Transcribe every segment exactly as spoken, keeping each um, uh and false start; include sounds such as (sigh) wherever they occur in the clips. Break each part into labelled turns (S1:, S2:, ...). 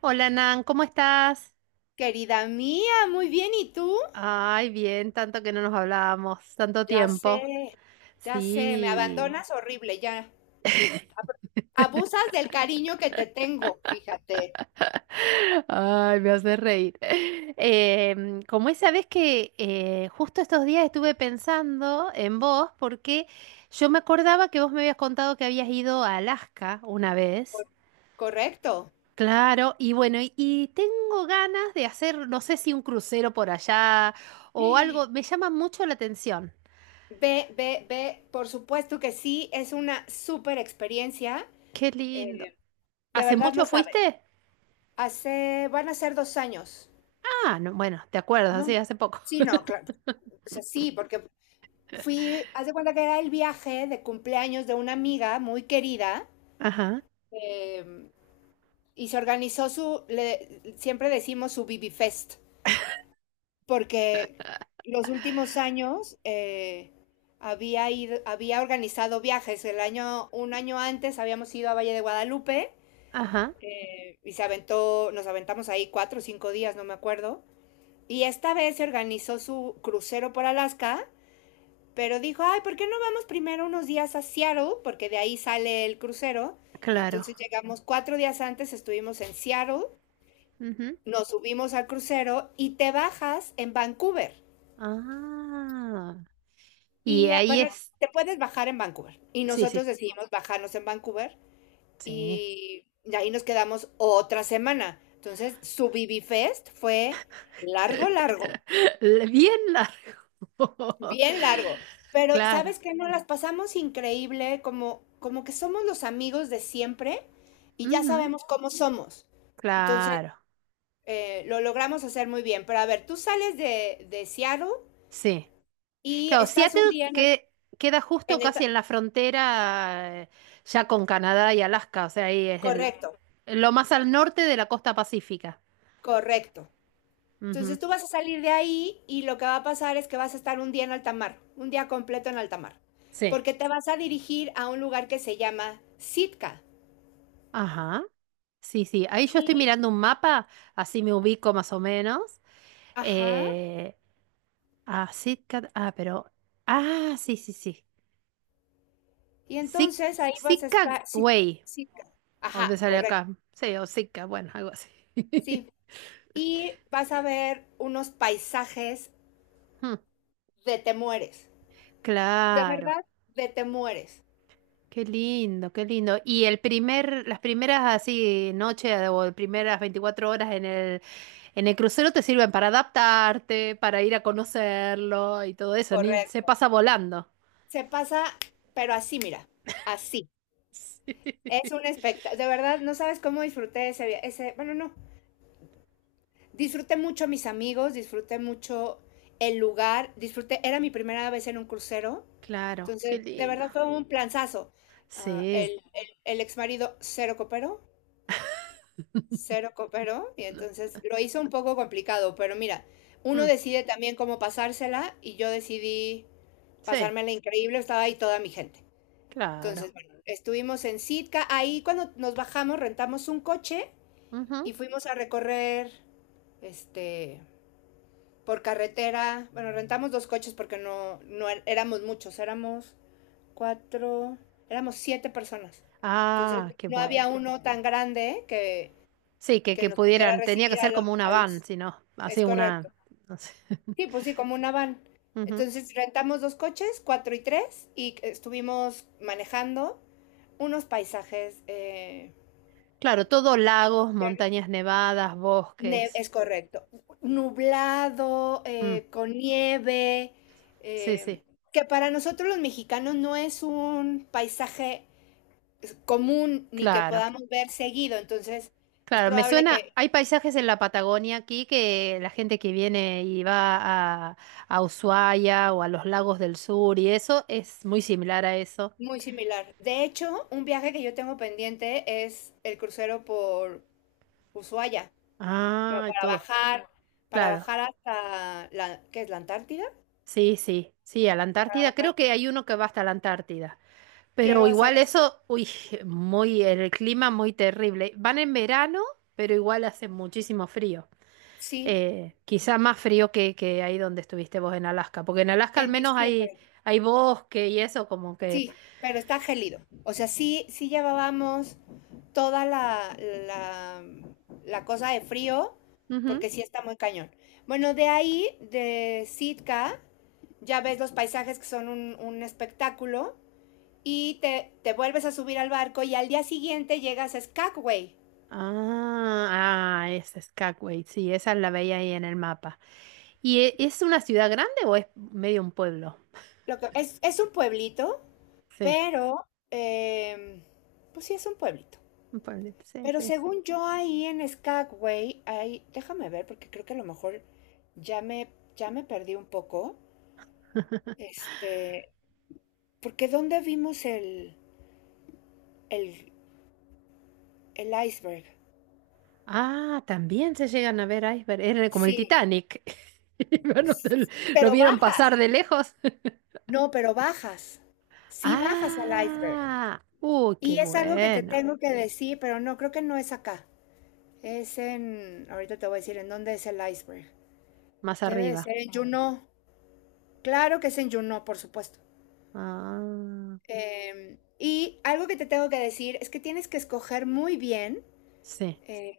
S1: Hola Nan, ¿cómo estás?
S2: Querida mía, muy bien, ¿y tú?
S1: Ay, bien, tanto que no nos hablábamos, tanto
S2: Ya sé,
S1: tiempo.
S2: ya sé, me
S1: Sí.
S2: abandonas horrible, ya. Ab- Abusas del cariño que te tengo, fíjate.
S1: (laughs) Ay, me hace reír. (laughs) Em, como esa vez que eh, justo estos días estuve pensando en vos, porque yo me acordaba que vos me habías contado que habías ido a Alaska una vez.
S2: Cor- Correcto.
S1: Claro, y bueno, y, y tengo ganas de hacer, no sé si un crucero por allá o algo,
S2: Ve,
S1: me llama mucho la atención.
S2: ve, ve, por supuesto que sí, es una súper experiencia.
S1: Qué lindo.
S2: eh, de
S1: ¿Hace
S2: verdad
S1: mucho
S2: no sabes.
S1: fuiste?
S2: Hace, van a ser dos años.
S1: Ah, no, bueno, te acuerdas,
S2: No,
S1: sí, hace poco.
S2: sí,
S1: (laughs)
S2: no, claro. O sea, sí, porque fui, haz de cuenta que era el viaje de cumpleaños de una amiga muy querida.
S1: Ajá,
S2: em, y se organizó su, le, siempre decimos su be be Fest, porque los últimos años eh, había, ido, había organizado viajes. El año, un año antes habíamos ido a Valle de Guadalupe,
S1: ajá,
S2: eh, y se aventó, nos aventamos ahí cuatro o cinco días, no me acuerdo. Y esta vez se organizó su crucero por Alaska, pero dijo, ay, ¿por qué no vamos primero unos días a Seattle? Porque de ahí sale el crucero. Y
S1: claro.
S2: entonces llegamos cuatro días antes, estuvimos en Seattle,
S1: Ujú.
S2: nos subimos al crucero y te bajas en Vancouver.
S1: Ah, y
S2: Y ah,
S1: ahí
S2: bueno,
S1: es.
S2: te puedes bajar en Vancouver. Y
S1: Sí,
S2: nosotros
S1: sí,
S2: decidimos bajarnos en Vancouver
S1: sí.
S2: y de ahí nos quedamos otra semana. Entonces, su be be fue largo, largo,
S1: (laughs) Le- Bien largo.
S2: bien
S1: (laughs)
S2: largo. Pero,
S1: Claro,
S2: ¿sabes qué? Nos las pasamos increíble, como, como que somos los amigos de siempre y ya
S1: ujú,
S2: sabemos cómo somos. Entonces,
S1: claro,
S2: eh, lo logramos hacer muy bien. Pero a ver, tú sales de, de, Seattle
S1: sí.
S2: y
S1: Claro,
S2: estás
S1: Seattle
S2: un día en el.
S1: que queda justo
S2: En
S1: casi
S2: esta,
S1: en la frontera eh, ya con Canadá y Alaska, o sea, ahí es el,
S2: correcto,
S1: lo más al norte de la costa pacífica.
S2: correcto.
S1: Ujú,
S2: Entonces tú vas a salir de ahí y lo que va a pasar es que vas a estar un día en alta mar, un día completo en alta mar,
S1: sí.
S2: porque te vas a dirigir a un lugar que se llama Sitka.
S1: Ajá. Sí, sí, ahí yo estoy
S2: Y,
S1: mirando un mapa, así me ubico más o menos.
S2: ajá,
S1: Eh, ah, Sitka- ah, pero, ah, sí, sí, sí.
S2: y
S1: Sic-
S2: entonces ahí vas a
S1: Sitka
S2: estar, sí,
S1: Way,
S2: Sitka.
S1: o me
S2: Ajá,
S1: sale acá,
S2: correcto,
S1: sí, o Sitka, bueno, algo así. (laughs)
S2: sí. Y vas a ver unos paisajes
S1: Hmm,
S2: de te mueres, de
S1: claro,
S2: verdad, de te mueres,
S1: qué lindo, qué lindo. Y el primer, las primeras así noches o las primeras veinticuatro horas en el, en el crucero te sirven para adaptarte, para ir a conocerlo y todo eso, ni, se
S2: correcto.
S1: pasa volando.
S2: Se pasa, pero así, mira, así.
S1: (laughs)
S2: Es
S1: Sí.
S2: un espectáculo, de verdad, no sabes cómo disfruté ese viaje, ese, bueno, no, disfruté mucho a mis amigos, disfruté mucho el lugar, disfruté, era mi primera vez en un crucero,
S1: Claro, qué
S2: entonces, de
S1: lindo.
S2: verdad fue un planzazo. Ah, el,
S1: Sí.
S2: el, el ex marido cero cooperó,
S1: (laughs)
S2: cero cooperó, y
S1: No.
S2: entonces lo hizo un poco complicado, pero mira, uno
S1: Mm,
S2: decide también cómo pasársela, y yo decidí
S1: sí,
S2: pasármela increíble, estaba ahí toda mi gente.
S1: claro.
S2: Entonces, bueno, estuvimos en Sitka, ahí cuando nos bajamos rentamos un coche
S1: Ujú.
S2: y fuimos a recorrer este por carretera. Bueno, rentamos dos coches porque no, no er- éramos muchos, éramos cuatro, éramos siete personas. Entonces
S1: Ah, qué
S2: no
S1: bueno.
S2: había uno tan grande que,
S1: Sí, que,
S2: que
S1: que
S2: nos pudiera
S1: pudieran, tenía que
S2: recibir a
S1: ser
S2: los,
S1: como una
S2: a
S1: van,
S2: los...
S1: si no,
S2: Es
S1: así
S2: correcto.
S1: una, no sé. (laughs)
S2: Sí, pues sí, como una van.
S1: Ujú.
S2: Entonces rentamos dos coches, cuatro y tres, y estuvimos manejando unos paisajes eh,
S1: Claro, todo lagos, montañas nevadas,
S2: Ne-
S1: bosques.
S2: es correcto. Nublado,
S1: Mm,
S2: eh, con nieve,
S1: sí,
S2: eh,
S1: sí,
S2: que para nosotros los mexicanos no es un paisaje es, común ni que
S1: claro.
S2: podamos ver seguido, entonces es
S1: Claro, me
S2: probable
S1: suena,
S2: que
S1: hay paisajes en la Patagonia aquí que la gente que viene y va a, a, Ushuaia o a los lagos del sur y eso es muy similar a eso.
S2: muy similar. De hecho, un viaje que yo tengo pendiente es el crucero por Ushuaia, bueno,
S1: Ah, y
S2: para
S1: todo.
S2: bajar, para
S1: Claro.
S2: bajar hasta la, ¿qué es la Antártida?
S1: Sí, sí, sí, a la
S2: Para
S1: Antártida.
S2: bajar,
S1: Creo que hay uno que va hasta la Antártida. Pero
S2: quiero hacer
S1: igual
S2: eso.
S1: eso, uy, (laughs) muy, el clima muy terrible. Van en verano, pero igual hace muchísimo frío.
S2: Sí,
S1: Eh, quizá más frío que, que ahí donde estuviste vos en Alaska, porque en Alaska al
S2: en
S1: menos hay,
S2: diciembre.
S1: hay bosque y eso como que...
S2: Sí, pero está gélido. O sea, sí, sí llevábamos toda la, la, la, cosa de frío,
S1: Ujú.
S2: porque sí está muy cañón. Bueno, de ahí, de Sitka, ya ves los paisajes que son un, un, espectáculo, y te, te vuelves a subir al barco y al día siguiente llegas a Skagway.
S1: Ah, ah, es Skagway, sí, esa la veía ahí en el mapa. ¿Y e- es una ciudad grande o es medio un pueblo?
S2: Lo que, es, es un pueblito,
S1: Sí.
S2: pero, em, pues sí es un pueblito.
S1: Un pueblito, sí,
S2: Pero
S1: sí.
S2: según yo ahí en Skagway, ahí, déjame ver porque creo que a lo mejor ya me, ya me perdí un poco. Este, porque ¿dónde vimos el, el, el iceberg?
S1: Ah, también se llegan a ver iceberg. Era como el
S2: Sí,
S1: Titanic. (laughs) Y bueno, te lo lo
S2: pero
S1: vieron pasar
S2: bajas.
S1: de lejos. (laughs)
S2: No, pero bajas. Sí bajas al iceberg.
S1: Ah, uy, qué
S2: Y es algo que te
S1: bueno.
S2: tengo que decir, pero no, creo que no es acá. Es en, ahorita te voy a decir en dónde es el iceberg.
S1: Más
S2: Debe de
S1: arriba.
S2: ser en Juneau. Claro que es en Juneau, por supuesto.
S1: Ah,
S2: Eh, y algo que te tengo que decir es que tienes que escoger muy bien,
S1: sí,
S2: eh,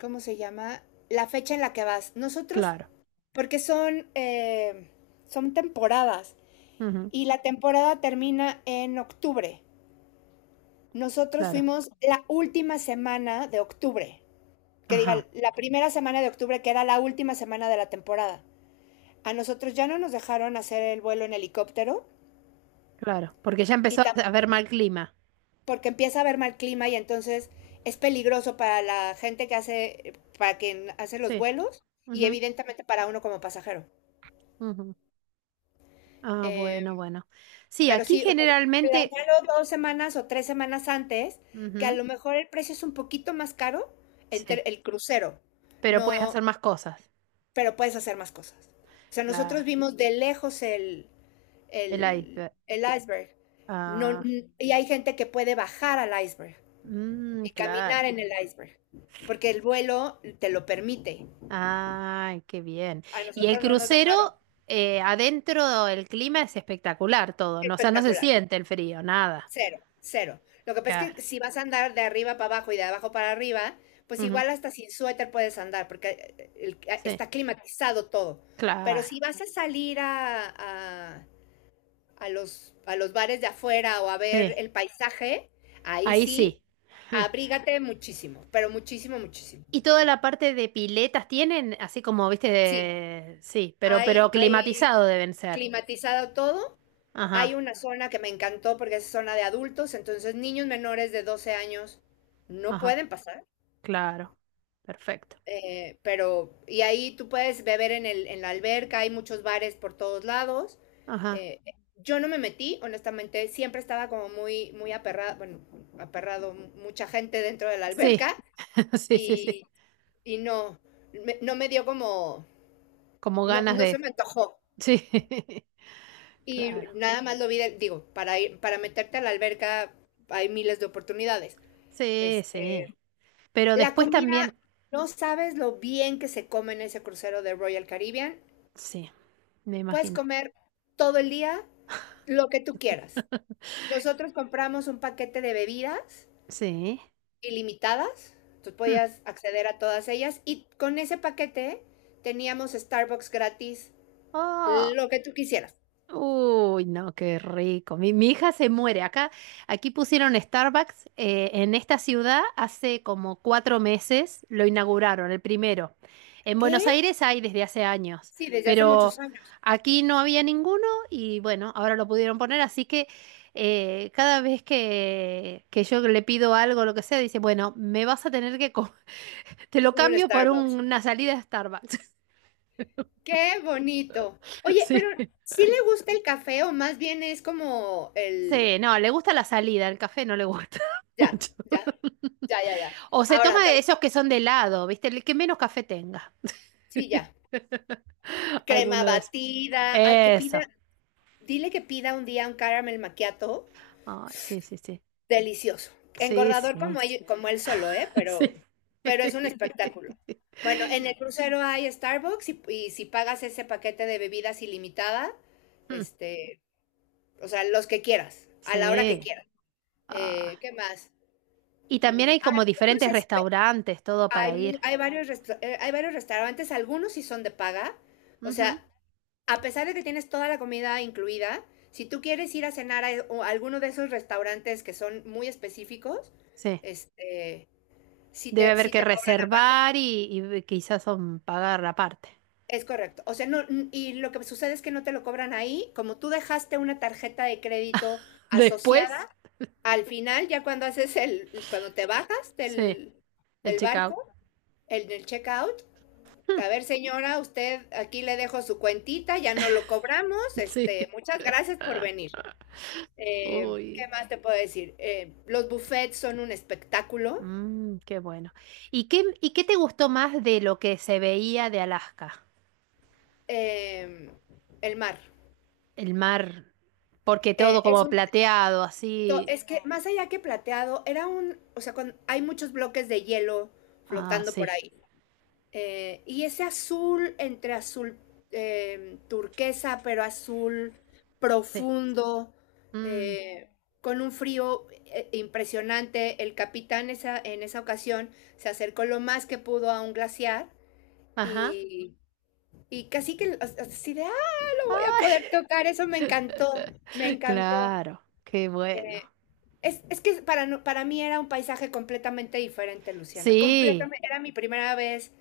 S2: ¿cómo se llama? La fecha en la que vas. Nosotros,
S1: claro.
S2: porque son, eh, son temporadas
S1: Ujú,
S2: y la temporada termina en octubre. Nosotros
S1: claro.
S2: fuimos la última semana de octubre, que diga,
S1: Ajá,
S2: la primera semana de octubre, que era la última semana de la temporada. A nosotros ya no nos dejaron hacer el vuelo en helicóptero
S1: claro. Porque ya
S2: y
S1: empezó a haber mal clima.
S2: porque empieza a haber mal clima y entonces es peligroso para la gente que hace, para quien hace los
S1: Sí.
S2: vuelos y
S1: Ujú,
S2: evidentemente para uno como pasajero.
S1: ujú. Ah, bueno,
S2: Eh,
S1: bueno. Sí,
S2: pero
S1: aquí
S2: sí, o sea,
S1: generalmente.
S2: planealo dos semanas o tres semanas antes, que a
S1: Ujú,
S2: lo mejor el precio es un poquito más caro entre
S1: sí.
S2: el crucero,
S1: Pero puedes
S2: no,
S1: hacer más cosas.
S2: pero puedes hacer más cosas. O sea,
S1: Claro.
S2: nosotros vimos de lejos el,
S1: El
S2: el,
S1: iceberg.
S2: el iceberg. No,
S1: Ah.
S2: y hay gente que puede bajar al iceberg,
S1: Mm,
S2: y
S1: claro.
S2: caminar en el iceberg, porque el vuelo te lo permite.
S1: Ay, qué bien.
S2: A
S1: Y el
S2: nosotros no nos dejaron.
S1: crucero, eh, adentro el clima es espectacular todo, ¿no? O sea, no se
S2: Espectacular.
S1: siente el frío, nada.
S2: Cero, cero. Lo que pasa es
S1: Claro.
S2: que si vas a andar de arriba para abajo y de abajo para arriba, pues
S1: Ujú.
S2: igual hasta sin suéter puedes andar, porque eh, el- eh,
S1: Sí,
S2: está climatizado todo. Pero
S1: claro.
S2: si vas a salir a, a- a los, a los bares de afuera o a ver
S1: Sí,
S2: el paisaje, ahí
S1: ahí
S2: sí,
S1: sí.
S2: abrígate muchísimo, pero muchísimo, muchísimo.
S1: Y toda la parte de piletas tienen, así como, viste,
S2: Sí,
S1: de- sí, pero,
S2: hay,
S1: pero
S2: hay
S1: climatizado deben ser.
S2: climatizado todo. Hay
S1: Ajá,
S2: una zona que me encantó porque es zona de adultos, entonces niños menores de doce años no
S1: ajá,
S2: pueden pasar,
S1: claro. Perfecto.
S2: eh, pero y ahí tú puedes beber en el, en la alberca, hay muchos bares por todos lados.
S1: Ajá.
S2: eh, yo no me metí, honestamente, siempre estaba como muy, muy aperrado, bueno, aperrado, mu- mucha gente dentro de la
S1: Sí,
S2: alberca
S1: (laughs) sí, sí, sí.
S2: y, y no, me- no me dio como,
S1: Como
S2: no,
S1: ganas
S2: no se
S1: de...
S2: me antojó.
S1: Sí, (laughs)
S2: Y
S1: claro.
S2: nada más lo vi, de- digo, para ir, para meterte a la alberca hay miles de oportunidades.
S1: Sí,
S2: Este,
S1: sí. Pero
S2: la
S1: después
S2: comida,
S1: también,
S2: no sabes lo bien que se come en ese crucero de Royal Caribbean.
S1: sí, me
S2: Puedes
S1: imagino.
S2: comer todo el día lo que tú quieras. Nosotros compramos un paquete de bebidas
S1: Sí.
S2: ilimitadas, tú
S1: Mm.
S2: podías acceder a todas ellas y con ese paquete teníamos Starbucks gratis,
S1: Ah,
S2: lo que tú quisieras.
S1: uy, no, qué rico. Mi, mi hija se muere. Acá, aquí pusieron Starbucks eh, en esta ciudad hace como cuatro meses, lo inauguraron, el primero. En Buenos
S2: ¿Qué?
S1: Aires hay desde hace años,
S2: Sí, desde hace
S1: pero
S2: muchos años
S1: aquí no había ninguno y bueno, ahora lo pudieron poner, así que eh, cada vez que, que yo le pido algo, lo que sea, dice, bueno, me vas a tener que comer. Te lo
S2: hubo un
S1: cambio por un-
S2: Starbucks.
S1: una salida a Starbucks.
S2: ¡Qué bonito!
S1: (laughs)
S2: Oye, pero
S1: Sí.
S2: ¿sí le gusta el café o más bien es como el.
S1: Sí, no, le gusta la salida, el café no le gusta (laughs)
S2: Ya,
S1: mucho.
S2: ya, ya, ya, ya.
S1: O se
S2: Ahora,
S1: toma
S2: te-
S1: de esos que son de helado, ¿viste? El que menos café tenga.
S2: sí, ya.
S1: (laughs)
S2: Crema
S1: Alguno de esos.
S2: batida. Ay, que pida.
S1: Eso.
S2: Dile que pida un día un caramel macchiato.
S1: Ay, sí, sí, sí.
S2: Delicioso.
S1: Sí,
S2: Engordador
S1: sí.
S2: como, ell- como él
S1: (laughs)
S2: solo, ¿eh? Pero,
S1: Sí.
S2: pero es un espectáculo. Bueno, en el crucero hay Starbucks y, y si pagas ese paquete de bebidas ilimitada,
S1: Mm,
S2: este, o sea, los que quieras, a la hora que
S1: sí.
S2: quieras.
S1: Ah.
S2: Eh, ¿qué más?
S1: Y también
S2: Mm,
S1: hay
S2: ahora,
S1: como
S2: unos
S1: diferentes
S2: espe-
S1: restaurantes, todo
S2: hay,
S1: para
S2: mu-
S1: ir.
S2: hay varios resta- eh, hay varios restaurantes, algunos sí son de paga. O
S1: Ujú.
S2: sea, a pesar de que tienes toda la comida incluida, si tú quieres ir a cenar a, a alguno de esos restaurantes que son muy específicos,
S1: Sí.
S2: este, si
S1: Debe
S2: te,
S1: haber
S2: si
S1: que
S2: te cobran aparte.
S1: reservar y, y, quizás son pagar aparte.
S2: Es correcto. O sea, no, n- y lo que sucede es que no te lo cobran ahí. Como tú dejaste una tarjeta de crédito
S1: Después,
S2: asociada, al final, ya cuando haces el, cuando te bajas
S1: sí,
S2: del,
S1: el
S2: del
S1: checkout.
S2: barco, el del checkout, a ver,
S1: (laughs)
S2: señora, usted aquí le dejo su cuentita, ya no lo cobramos.
S1: Sí.
S2: Este, muchas gracias por venir. Eh,
S1: Uy,
S2: ¿Qué más te puedo decir? Eh, los buffets son un espectáculo.
S1: mm, qué bueno. ¿Y qué, y qué te gustó más de lo que se veía de Alaska?
S2: Eh, el mar.
S1: El mar, porque
S2: Eh,
S1: todo
S2: es
S1: como
S2: un,
S1: plateado,
S2: to-
S1: así.
S2: es que más allá que plateado, era un, o sea, cuando, hay muchos bloques de hielo
S1: Ah,
S2: flotando
S1: sí,
S2: por ahí. Eh, y ese azul entre azul eh, turquesa, pero azul
S1: sí.
S2: profundo,
S1: Mm,
S2: eh, con un frío eh, impresionante. El capitán esa, en esa ocasión se acercó lo más que pudo a un glaciar,
S1: ajá.
S2: y Y casi que as- así de, ah, lo voy a
S1: (laughs)
S2: poder tocar, eso me encantó, me encantó.
S1: Claro, qué bueno.
S2: Es, es que para, no- para mí era un paisaje completamente diferente, Luciana,
S1: Sí,
S2: completamente, era mi primera vez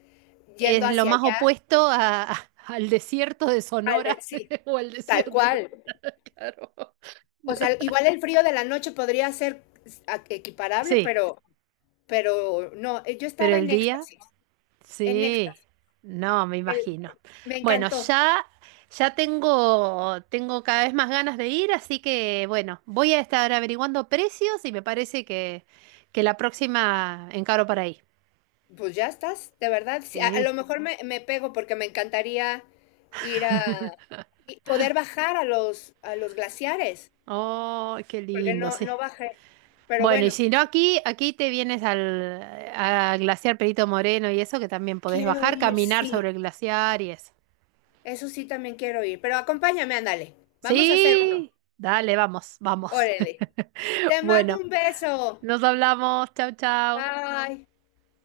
S2: yendo
S1: es lo
S2: hacia
S1: más
S2: allá,
S1: opuesto a- a- al desierto de
S2: al de-
S1: Sonora
S2: sí,
S1: (laughs) o al
S2: tal
S1: desierto,
S2: cual.
S1: claro.
S2: O sea, igual el frío de la noche podría ser s- a- equiparable,
S1: Sí,
S2: pero, pero no, eh, yo
S1: pero
S2: estaba
S1: el
S2: en
S1: día.
S2: éxtasis, en
S1: Sí,
S2: éxtasis,
S1: no, me
S2: el-
S1: imagino.
S2: me
S1: Bueno,
S2: encantó.
S1: ya, ya tengo, tengo cada vez más ganas de ir, así que bueno, voy a estar averiguando precios y me parece que, que la próxima encaro para ahí.
S2: Pues ya estás, de verdad. Sí, a, a
S1: Sí.
S2: lo mejor me, me pego porque me encantaría ir a y poder bajar a los a los glaciares,
S1: Oh, qué
S2: porque
S1: lindo,
S2: no
S1: sí.
S2: no bajé. Pero
S1: Bueno, y
S2: bueno,
S1: si no aquí, aquí te vienes al, a Glaciar Perito Moreno y eso, que también podés
S2: quiero
S1: bajar,
S2: ir,
S1: caminar
S2: sí.
S1: sobre el glaciar y eso.
S2: Eso sí también quiero ir, pero acompáñame, ándale. Vamos a hacer uno.
S1: Sí, dale, vamos, vamos.
S2: Órale.
S1: (laughs)
S2: Te mando
S1: Bueno,
S2: un beso.
S1: nos hablamos. Chau, chau.
S2: Bye.